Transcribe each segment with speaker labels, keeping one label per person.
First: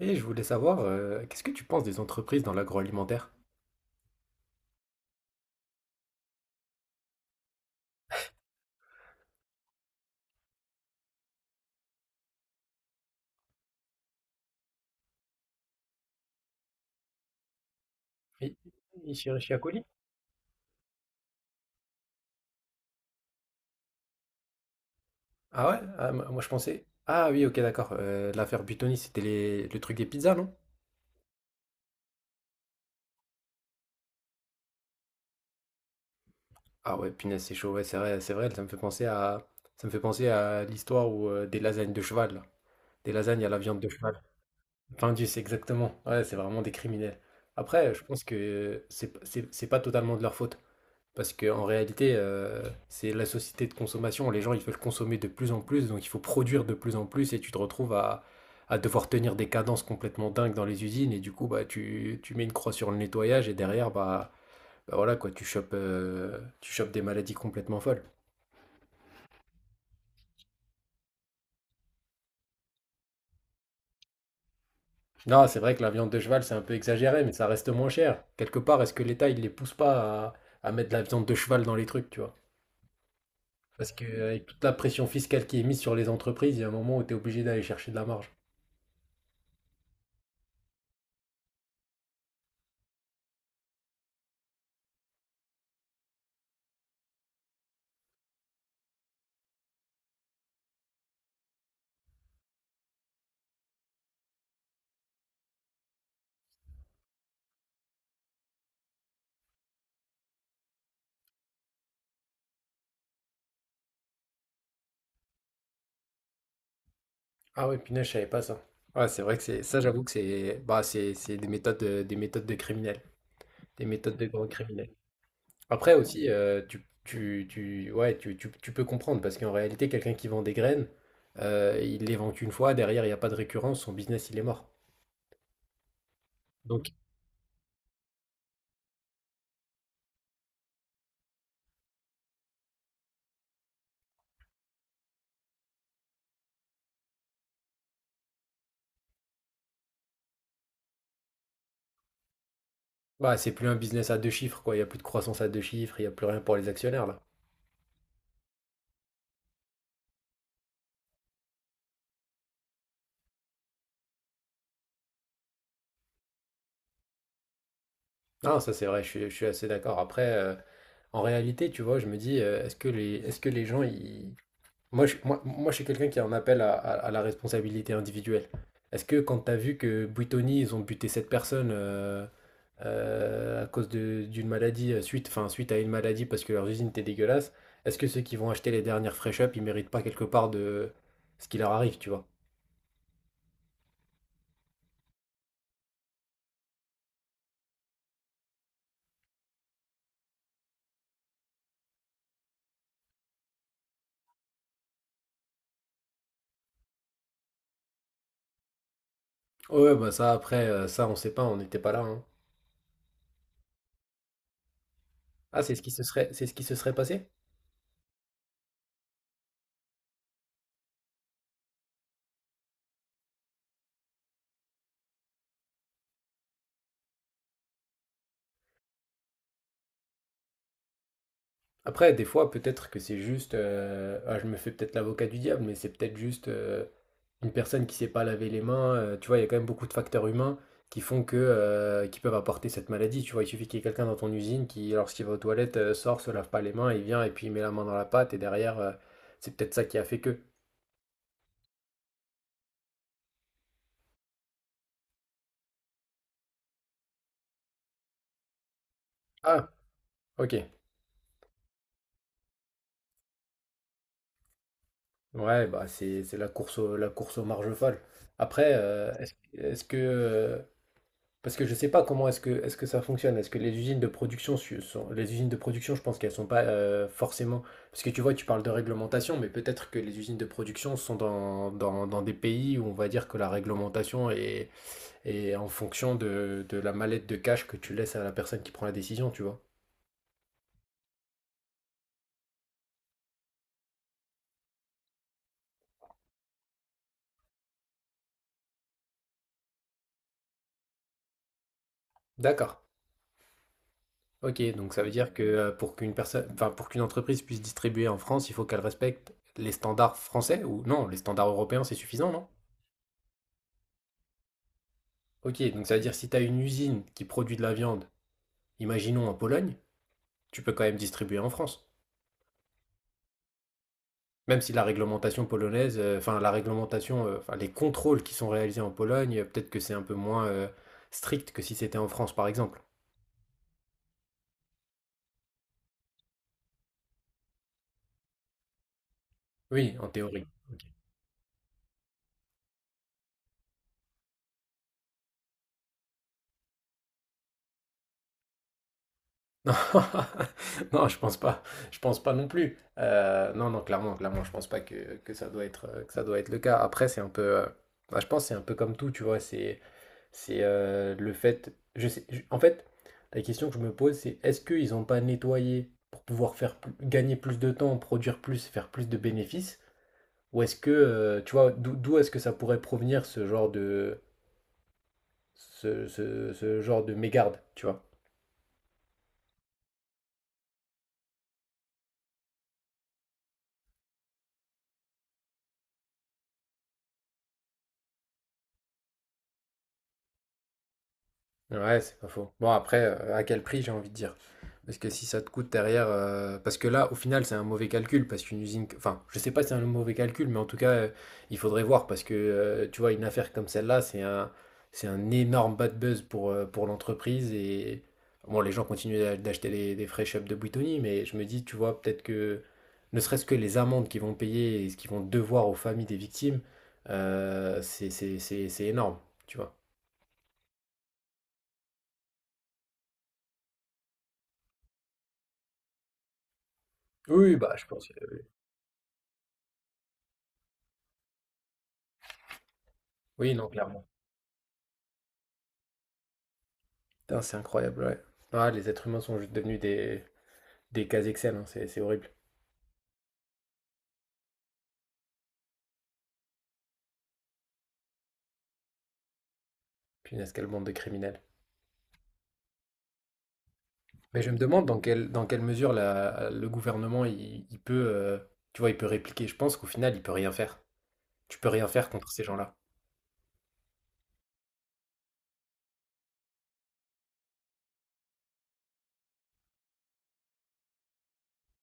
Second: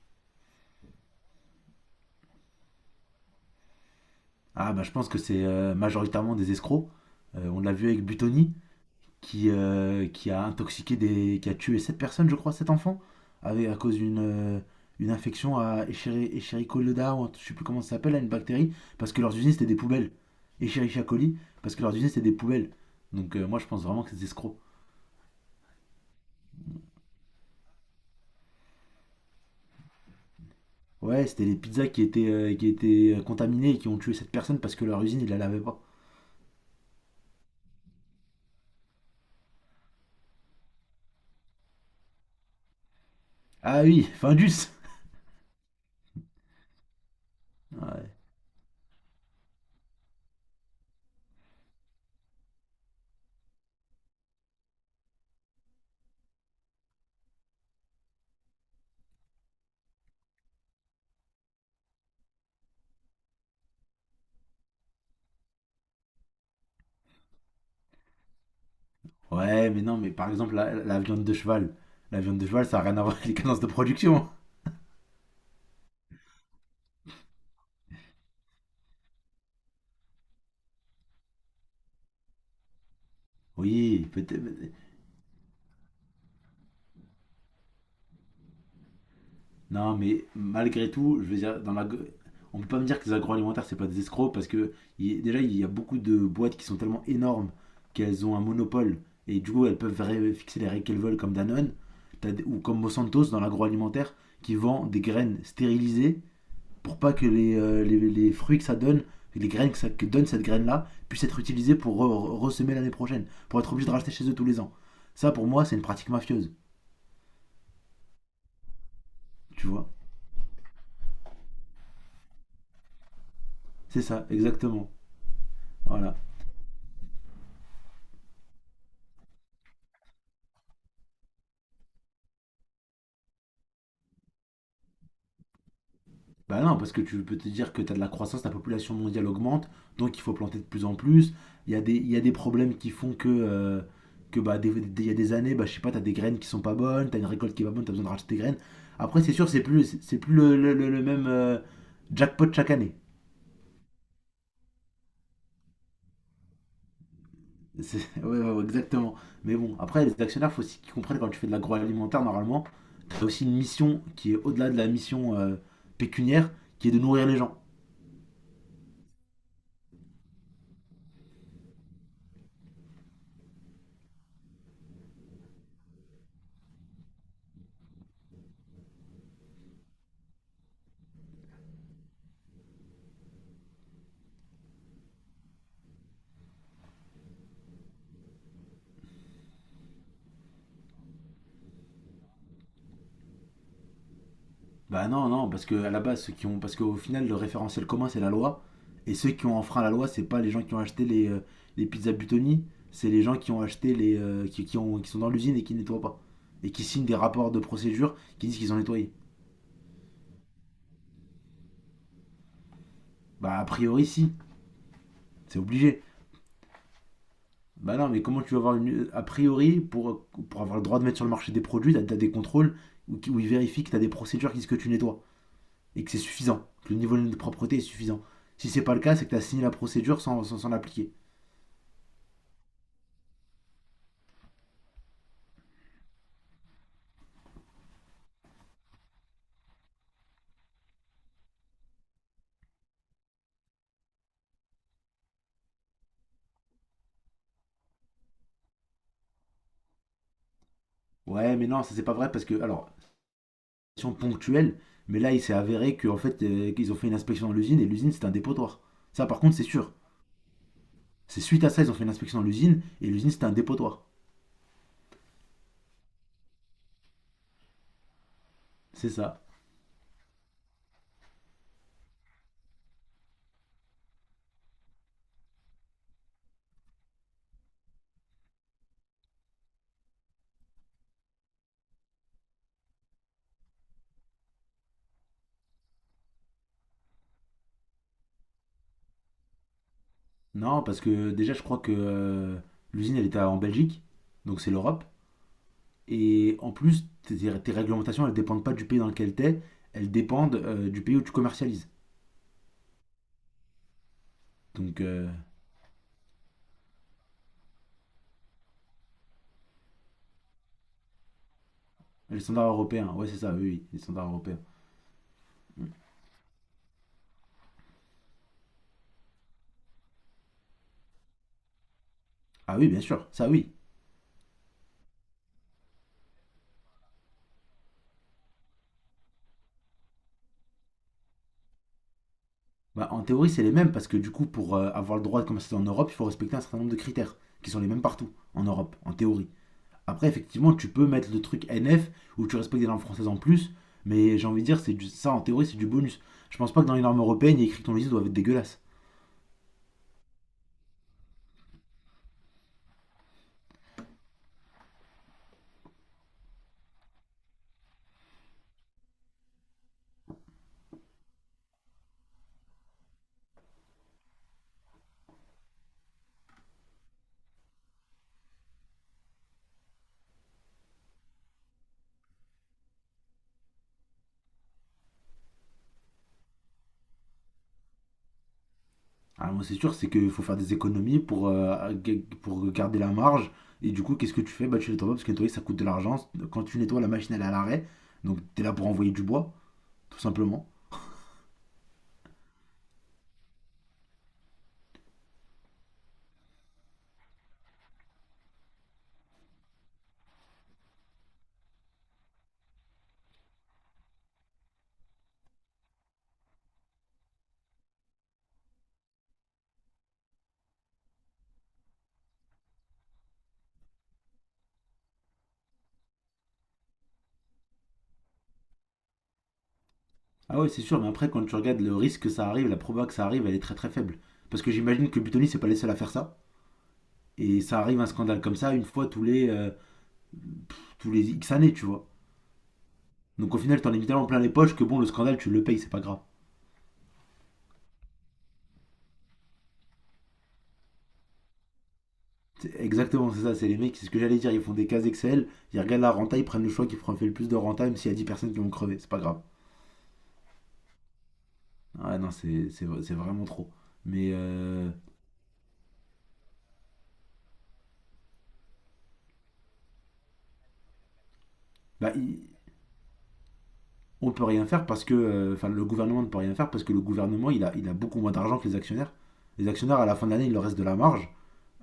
Speaker 1: Et je voulais savoir, qu'est-ce que tu penses des entreprises dans l'agroalimentaire?
Speaker 2: Ah bah je pense que c'est majoritairement des escrocs. On l'a vu avec Butoni qui a intoxiqué des. Qui a tué sept personnes, je crois, sept enfants, avec, à cause d'une une infection à Escherichia ou je sais plus comment ça s'appelle, là, une
Speaker 1: I-
Speaker 2: bactérie, parce que
Speaker 1: Ici
Speaker 2: leurs usines
Speaker 1: à
Speaker 2: c'était des
Speaker 1: Coli?
Speaker 2: poubelles. Escherichia coli, parce que leurs usines c'était des poubelles. Donc moi je pense vraiment que c'est des escrocs.
Speaker 1: Ah ouais? Ah, moi moi, je pensais. Ah oui, ok, d'accord. L'affaire Buitoni, c'était le truc des pizzas, non?
Speaker 2: Ouais, c'était les pizzas qui étaient contaminées et qui ont tué cette personne parce que leur usine ils la lavaient pas.
Speaker 1: Ah ouais, punaise, c'est chaud, ouais, c'est vrai, ça me fait penser à l'histoire où, des lasagnes de cheval, là. Des lasagnes à la viande
Speaker 2: Ah
Speaker 1: de
Speaker 2: oui,
Speaker 1: cheval.
Speaker 2: Findus!
Speaker 1: Enfin, c'est exactement. Ouais, c'est vraiment des criminels. Après, je
Speaker 2: Ouais,
Speaker 1: pense que c'est pas totalement de leur faute. Parce qu'en réalité, c'est la société de consommation. Les gens, ils veulent consommer de plus en plus, donc il faut produire de plus en plus, et tu te retrouves à devoir tenir des cadences complètement dingues dans les usines, et du coup, bah, tu mets une croix sur le nettoyage, et derrière, bah, bah voilà, quoi, tu chopes des maladies complètement folles.
Speaker 2: ouais, mais non, mais par exemple, la viande de cheval. La viande de cheval, ça n'a rien à voir avec les cadences de production.
Speaker 1: Non, c'est vrai que la viande de cheval, c'est un peu exagéré, mais ça reste moins cher. Quelque part, est-ce que l'État, il les pousse pas à, à mettre de la viande de cheval dans les trucs, tu vois? Parce
Speaker 2: Oui, peut-être.
Speaker 1: qu'avec toute la pression fiscale qui est mise sur les entreprises, il y a un moment où tu es obligé d'aller chercher de la marge.
Speaker 2: Non, mais malgré tout, je veux dire, dans la... on peut pas me dire que les agroalimentaires, c'est pas des escrocs, parce que déjà, il y a beaucoup de boîtes qui sont tellement énormes qu'elles ont un monopole, et du coup, elles peuvent fixer les règles qu'elles veulent, comme Danone, ou comme Monsanto dans l'agroalimentaire, qui vend des graines stérilisées pour pas que les fruits que ça donne, les graines que, ça, que donne cette graine-là, puissent être utilisées pour ressemer l'année prochaine, pour être obligé de racheter chez eux tous les ans. Ça, pour moi, c'est une pratique mafieuse,
Speaker 1: Ah oui, punaise, je savais pas ça. Ouais, c'est vrai que c'est
Speaker 2: tu
Speaker 1: ça,
Speaker 2: vois.
Speaker 1: j'avoue que c'est bah, c'est des méthodes de criminels, des
Speaker 2: C'est
Speaker 1: méthodes de
Speaker 2: ça,
Speaker 1: grands
Speaker 2: exactement.
Speaker 1: criminels. Après
Speaker 2: Voilà.
Speaker 1: aussi, ouais, tu peux comprendre parce qu'en réalité, quelqu'un qui vend des graines, il les vend qu'une fois, derrière, il n'y a pas de récurrence, son business, il est mort.
Speaker 2: Bah non,
Speaker 1: Donc,
Speaker 2: parce que tu peux te dire que tu as de la croissance, la population mondiale augmente, donc il faut planter de plus en plus. Il y a il y a des problèmes qui font que bah, il y a des années, bah, je sais pas, t'as des graines qui sont pas bonnes, t'as une récolte qui est pas bonne, t'as besoin de racheter des graines. Après, c'est sûr, c'est plus le même jackpot chaque année.
Speaker 1: bah, c'est plus un business à deux chiffres, quoi. Il n'y a plus de croissance à deux chiffres, il n'y a plus rien pour les actionnaires, là.
Speaker 2: Ouais, ouais, ouais, exactement. Mais bon, après, les actionnaires, faut aussi qu'ils comprennent quand tu fais de l'agroalimentaire, normalement, t'as aussi une mission qui est au-delà de la mission pécuniaire, qui est de nourrir les gens.
Speaker 1: Non, ça, c'est vrai, je suis assez d'accord. Après, en réalité, tu vois, je me dis, est-ce que les gens, ils... moi, je suis quelqu'un qui en appelle à, à la responsabilité individuelle. Est-ce que quand tu as vu que Buitoni, ils ont buté cette personne à cause d'une maladie, suite, enfin, suite à une maladie parce que leurs usines étaient dégueulasses, est-ce que ceux qui vont acheter les dernières fresh up, ils méritent pas quelque part de ce qui leur arrive, tu vois?
Speaker 2: Bah non, non, parce que à la base, parce qu'au final, le référentiel commun, c'est la loi, et ceux qui ont enfreint la loi, c'est pas les gens qui ont acheté les pizzas Butoni, c'est les gens qui ont acheté les, qui ont, qui sont dans l'usine et qui nettoient pas, et qui signent des rapports de procédure qui disent qu'ils ont nettoyé.
Speaker 1: Ouais, bah ça, après, ça, on sait pas, on n'était pas là, hein.
Speaker 2: Bah a priori, si, c'est
Speaker 1: Ah,
Speaker 2: obligé.
Speaker 1: c'est ce qui se serait passé?
Speaker 2: Bah non, mais comment tu vas avoir une... A priori, pour avoir le droit de mettre sur le marché des produits, t'as des contrôles où ils vérifient que t'as des procédures qui disent que tu nettoies et que c'est suffisant, que le niveau de propreté est suffisant. Si c'est pas le cas, c'est que t'as signé la procédure sans s'en appliquer.
Speaker 1: Après, des fois, peut-être que c'est juste. Ah, je me fais peut-être l'avocat du diable, mais c'est peut-être juste. Une personne qui sait pas laver les mains, tu vois, il y a quand même beaucoup de facteurs humains qui font que, qui peuvent apporter cette maladie. Tu vois, il suffit qu'il y ait quelqu'un dans ton usine qui, lorsqu'il va aux toilettes, sort, se lave pas les mains, il vient et puis il met la main dans la pâte et derrière, c'est peut-être ça qui a fait que.
Speaker 2: Ouais, mais non, ça c'est pas vrai parce que, alors, question ponctuelle, mais là il s'est avéré qu'en fait, qu'ils ont fait une inspection dans l'usine et l'usine c'est un dépotoir. Ça par contre, c'est
Speaker 1: Ah,
Speaker 2: sûr.
Speaker 1: ok.
Speaker 2: C'est suite à ça, ils ont fait une inspection dans l'usine et l'usine c'était un dépotoir.
Speaker 1: Ouais, bah c'est la course au, la course aux marges folles. Après,
Speaker 2: C'est ça.
Speaker 1: parce que je ne sais pas comment est-ce que ça fonctionne. Est-ce que les usines de production sont, les usines de production, je pense qu'elles sont pas forcément. Parce que tu vois, tu parles de réglementation, mais peut-être que les usines de production sont dans des pays où on va dire que la réglementation est, est en fonction de la mallette de cash que tu laisses à la personne qui prend la décision, tu vois.
Speaker 2: Non, parce que déjà, je crois que l'usine elle était en Belgique, donc c'est l'Europe. Et en plus, tes réglementations, elles ne dépendent pas du pays dans lequel tu es, elles dépendent du pays où tu commercialises.
Speaker 1: D'accord. Ok, donc
Speaker 2: Donc,
Speaker 1: ça veut dire que pour qu'une personne, enfin pour qu'une entreprise puisse distribuer en France, il faut qu'elle respecte les standards français ou non, les standards européens, c'est suffisant,
Speaker 2: les
Speaker 1: non?
Speaker 2: standards européens, ouais, c'est ça, oui, oui, les standards européens.
Speaker 1: Ok, donc
Speaker 2: Mm.
Speaker 1: ça veut dire si tu as une usine qui produit de la viande imaginons en Pologne, tu peux quand même distribuer en France.
Speaker 2: Ah oui, bien sûr, ça oui.
Speaker 1: Même si la réglementation polonaise, enfin la réglementation, enfin les contrôles qui sont réalisés en Pologne, peut-être que c'est un peu moins strict que si c'était en France, par exemple.
Speaker 2: Bah, en théorie, c'est les mêmes parce que du coup, pour avoir le droit de commercialiser en Europe, il faut respecter un certain nombre de critères qui sont les mêmes partout en Europe, en théorie.
Speaker 1: Oui, en
Speaker 2: Après,
Speaker 1: théorie.
Speaker 2: effectivement, tu peux mettre le truc NF où tu respectes des normes françaises en plus, mais j'ai envie de dire, c'est ça en théorie, c'est du bonus. Je pense pas que dans les normes européennes, il y ait écrit que ton logiciel doit être dégueulasse.
Speaker 1: Non, non, je pense pas. Je pense pas non plus. Non, non, clairement, clairement, je pense pas que, que ça doit être, que ça doit être le cas. Après, c'est un peu, bah, je pense que c'est un peu comme tout, tu vois. C'est... le fait. Je sais, en fait, la question que je me pose, c'est est-ce qu'ils n'ont pas nettoyé pour pouvoir gagner plus de temps, produire plus, faire plus de bénéfices? Ou est-ce que, tu vois, d'où est-ce que ça pourrait provenir ce genre de, ce genre de mégarde, tu vois?
Speaker 2: Ah, moi, c'est sûr, c'est qu'il faut faire des économies pour, pour garder la marge. Et du coup, qu'est-ce que tu fais? Bah, tu nettoies pas parce que nettoyer, ça coûte de l'argent. Quand tu nettoies, la machine, elle est à l'arrêt. Donc, t'es là pour envoyer du bois, tout simplement.
Speaker 1: Ouais, c'est pas faux. Bon, après, à quel prix, j'ai envie de dire. Parce que si ça te coûte derrière. Parce que là, au final, c'est un mauvais calcul. Parce qu'une usine. Enfin, je sais pas si c'est un mauvais calcul, mais en tout cas, il faudrait voir. Parce que, tu vois, une affaire comme celle-là, c'est un énorme bad buzz pour l'entreprise. Et. Bon, les gens continuent d'acheter des fresh ups de Buitoni, mais je me dis, tu vois, peut-être que. Ne serait-ce que les amendes qu'ils vont payer et ce qu'ils vont devoir aux familles des victimes, c'est énorme, tu vois.
Speaker 2: Ah ouais, c'est sûr, mais après, quand tu regardes le risque que ça arrive, la proba que ça arrive, elle est très très faible. Parce que j'imagine que Butoni, c'est pas les seuls à faire ça.
Speaker 1: Oui,
Speaker 2: Et
Speaker 1: bah,
Speaker 2: ça
Speaker 1: je
Speaker 2: arrive un
Speaker 1: pense.
Speaker 2: scandale comme ça une fois tous les X années, tu vois.
Speaker 1: Oui,
Speaker 2: Donc, au
Speaker 1: non,
Speaker 2: final, t'en es
Speaker 1: clairement.
Speaker 2: tellement plein les poches que bon, le scandale, tu le payes, c'est pas grave.
Speaker 1: Putain, c'est incroyable, ouais. Ah, les êtres humains sont juste devenus des cases Excel, hein, c'est horrible.
Speaker 2: Exactement, c'est ça, c'est les mecs, c'est ce que j'allais dire, ils font des cases Excel, ils regardent la renta, ils prennent le choix qui fait le plus de renta, même s'il y a 10 personnes qui vont crever, c'est pas grave.
Speaker 1: Punaise, quelle bande de criminels.
Speaker 2: Ah ouais, non, c'est vraiment trop. Mais
Speaker 1: Mais je me demande dans quelle mesure le gouvernement, il peut, tu vois, il peut répliquer. Je pense qu'au final, il peut rien faire. Tu peux rien faire
Speaker 2: bah,
Speaker 1: contre
Speaker 2: il-
Speaker 1: ces gens-là.
Speaker 2: on peut rien faire parce que, enfin le gouvernement ne peut rien faire parce que le gouvernement, il a beaucoup moins d'argent que les actionnaires. Les actionnaires, à la fin de l'année, il leur reste de la marge,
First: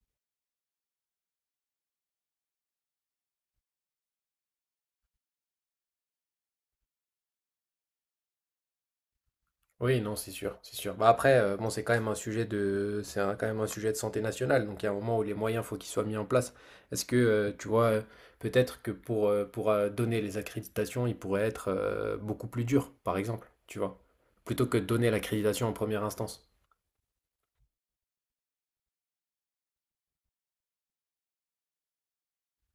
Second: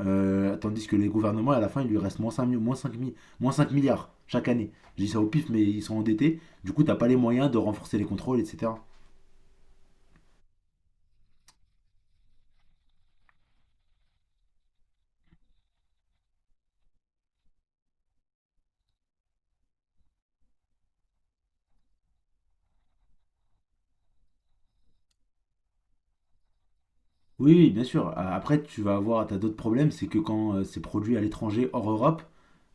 Speaker 2: tandis que les gouvernements, à la fin, il lui reste moins 5 milliards chaque année. Je dis ça au pif, mais ils sont endettés, du coup, t'as pas les moyens de renforcer les contrôles, etc.
Speaker 1: Oui, non, c'est sûr, c'est sûr. Bah après, bon, c'est quand même un sujet de, quand même un sujet de santé nationale. Donc, il y a un moment où les moyens, faut qu'ils soient mis en place. Est-ce que, peut-être que pour, donner les accréditations, il pourrait être beaucoup plus dur, par exemple, tu vois, plutôt que de donner l'accréditation en première instance.
Speaker 2: Oui, oui, bien sûr. Après, tu vas avoir, t'as d'autres problèmes, c'est que quand c'est produit à l'étranger, hors Europe,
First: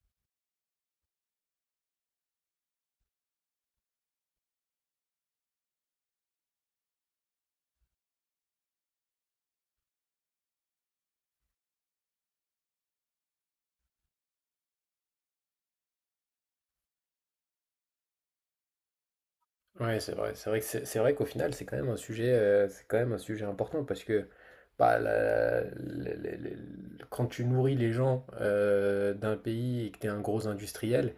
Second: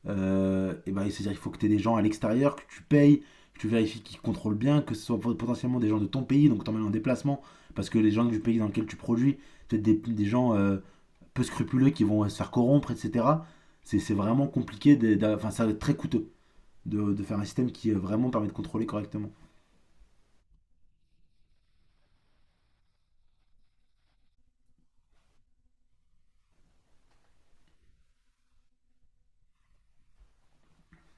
Speaker 2: eh ben, c'est-à-dire qu'il faut que tu aies des gens à l'extérieur, que tu payes, que tu vérifies qu'ils contrôlent bien, que ce soit potentiellement des gens de ton pays, donc t'emmènes en déplacement, parce que les gens du pays dans lequel tu produis, peut-être des gens peu scrupuleux qui vont se faire corrompre, etc. C'est vraiment compliqué, enfin, ça va être très coûteux de faire un système qui vraiment permet de contrôler correctement.
Speaker 1: Ouais, c'est vrai. C'est vrai que c'est vrai qu'au final, c'est quand même un sujet, c'est quand même un sujet important parce que bah, quand tu nourris les gens d'un pays et que tu es un gros industriel.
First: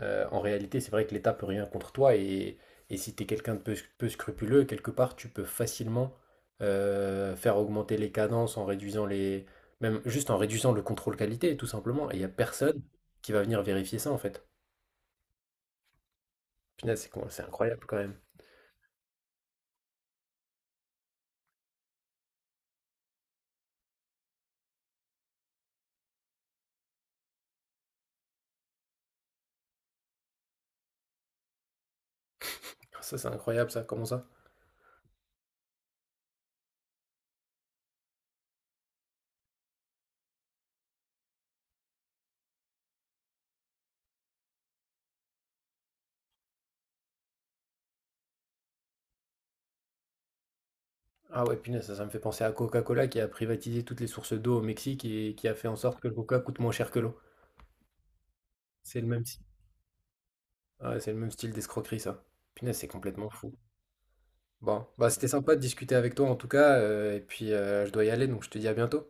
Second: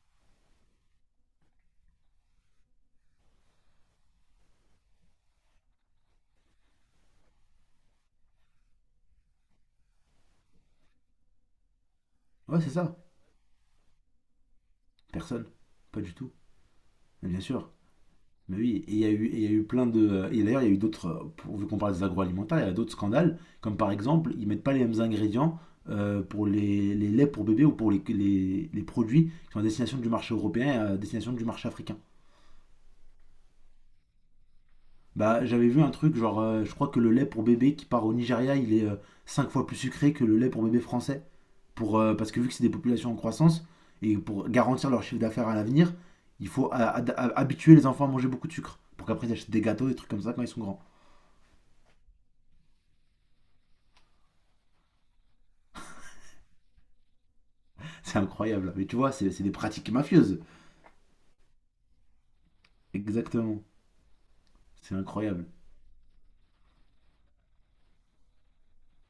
Speaker 1: En réalité, c'est vrai que l'État peut rien contre toi et si tu es quelqu'un de peu, peu scrupuleux, quelque part, tu peux facilement faire augmenter les cadences en réduisant les... même juste en réduisant le contrôle qualité, tout simplement. Et il n'y a
Speaker 2: Ouais, c'est
Speaker 1: personne
Speaker 2: ça.
Speaker 1: qui va venir vérifier ça, en fait.
Speaker 2: Personne. Pas du tout.
Speaker 1: Punaise,
Speaker 2: Mais bien
Speaker 1: c'est
Speaker 2: sûr.
Speaker 1: incroyable quand même.
Speaker 2: Mais oui, et il y a eu plein de. Et d'ailleurs, il y a eu d'autres. Vu qu'on parle des agroalimentaires, il y a d'autres scandales. Comme par exemple, ils mettent pas les mêmes ingrédients pour les laits pour bébés ou pour les, les produits qui sont à destination du marché européen et à destination du marché africain.
Speaker 1: Ça, c'est incroyable, ça. Comment ça?
Speaker 2: Bah, j'avais vu un truc, genre, je crois que le lait pour bébé qui part au Nigeria, il est 5 fois plus sucré que le lait pour bébé français. Pour, parce que vu que c'est des populations en croissance, et pour garantir leur chiffre d'affaires à l'avenir, il faut habituer les enfants à manger beaucoup de sucre. Pour qu'après ils achètent des gâteaux, des trucs comme ça quand ils sont grands.
Speaker 1: Ah ouais, punaise, ça me fait penser à Coca-Cola qui a privatisé toutes les sources d'eau au Mexique et qui a fait en sorte que le coca coûte moins cher que l'eau.
Speaker 2: C'est incroyable. Mais tu
Speaker 1: C'est le
Speaker 2: vois,
Speaker 1: même, si-
Speaker 2: c'est des pratiques mafieuses.
Speaker 1: Ah ouais, c'est le même style d'escroquerie, ça. Punaise, c'est complètement fou.
Speaker 2: Exactement.
Speaker 1: Bon,
Speaker 2: C'est
Speaker 1: bah c'était
Speaker 2: incroyable.
Speaker 1: sympa de discuter avec toi en tout cas, et puis je dois y aller, donc je te dis à bientôt.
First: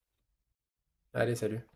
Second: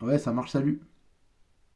Speaker 2: Ouais, ça marche, salut.
Speaker 1: Allez, salut.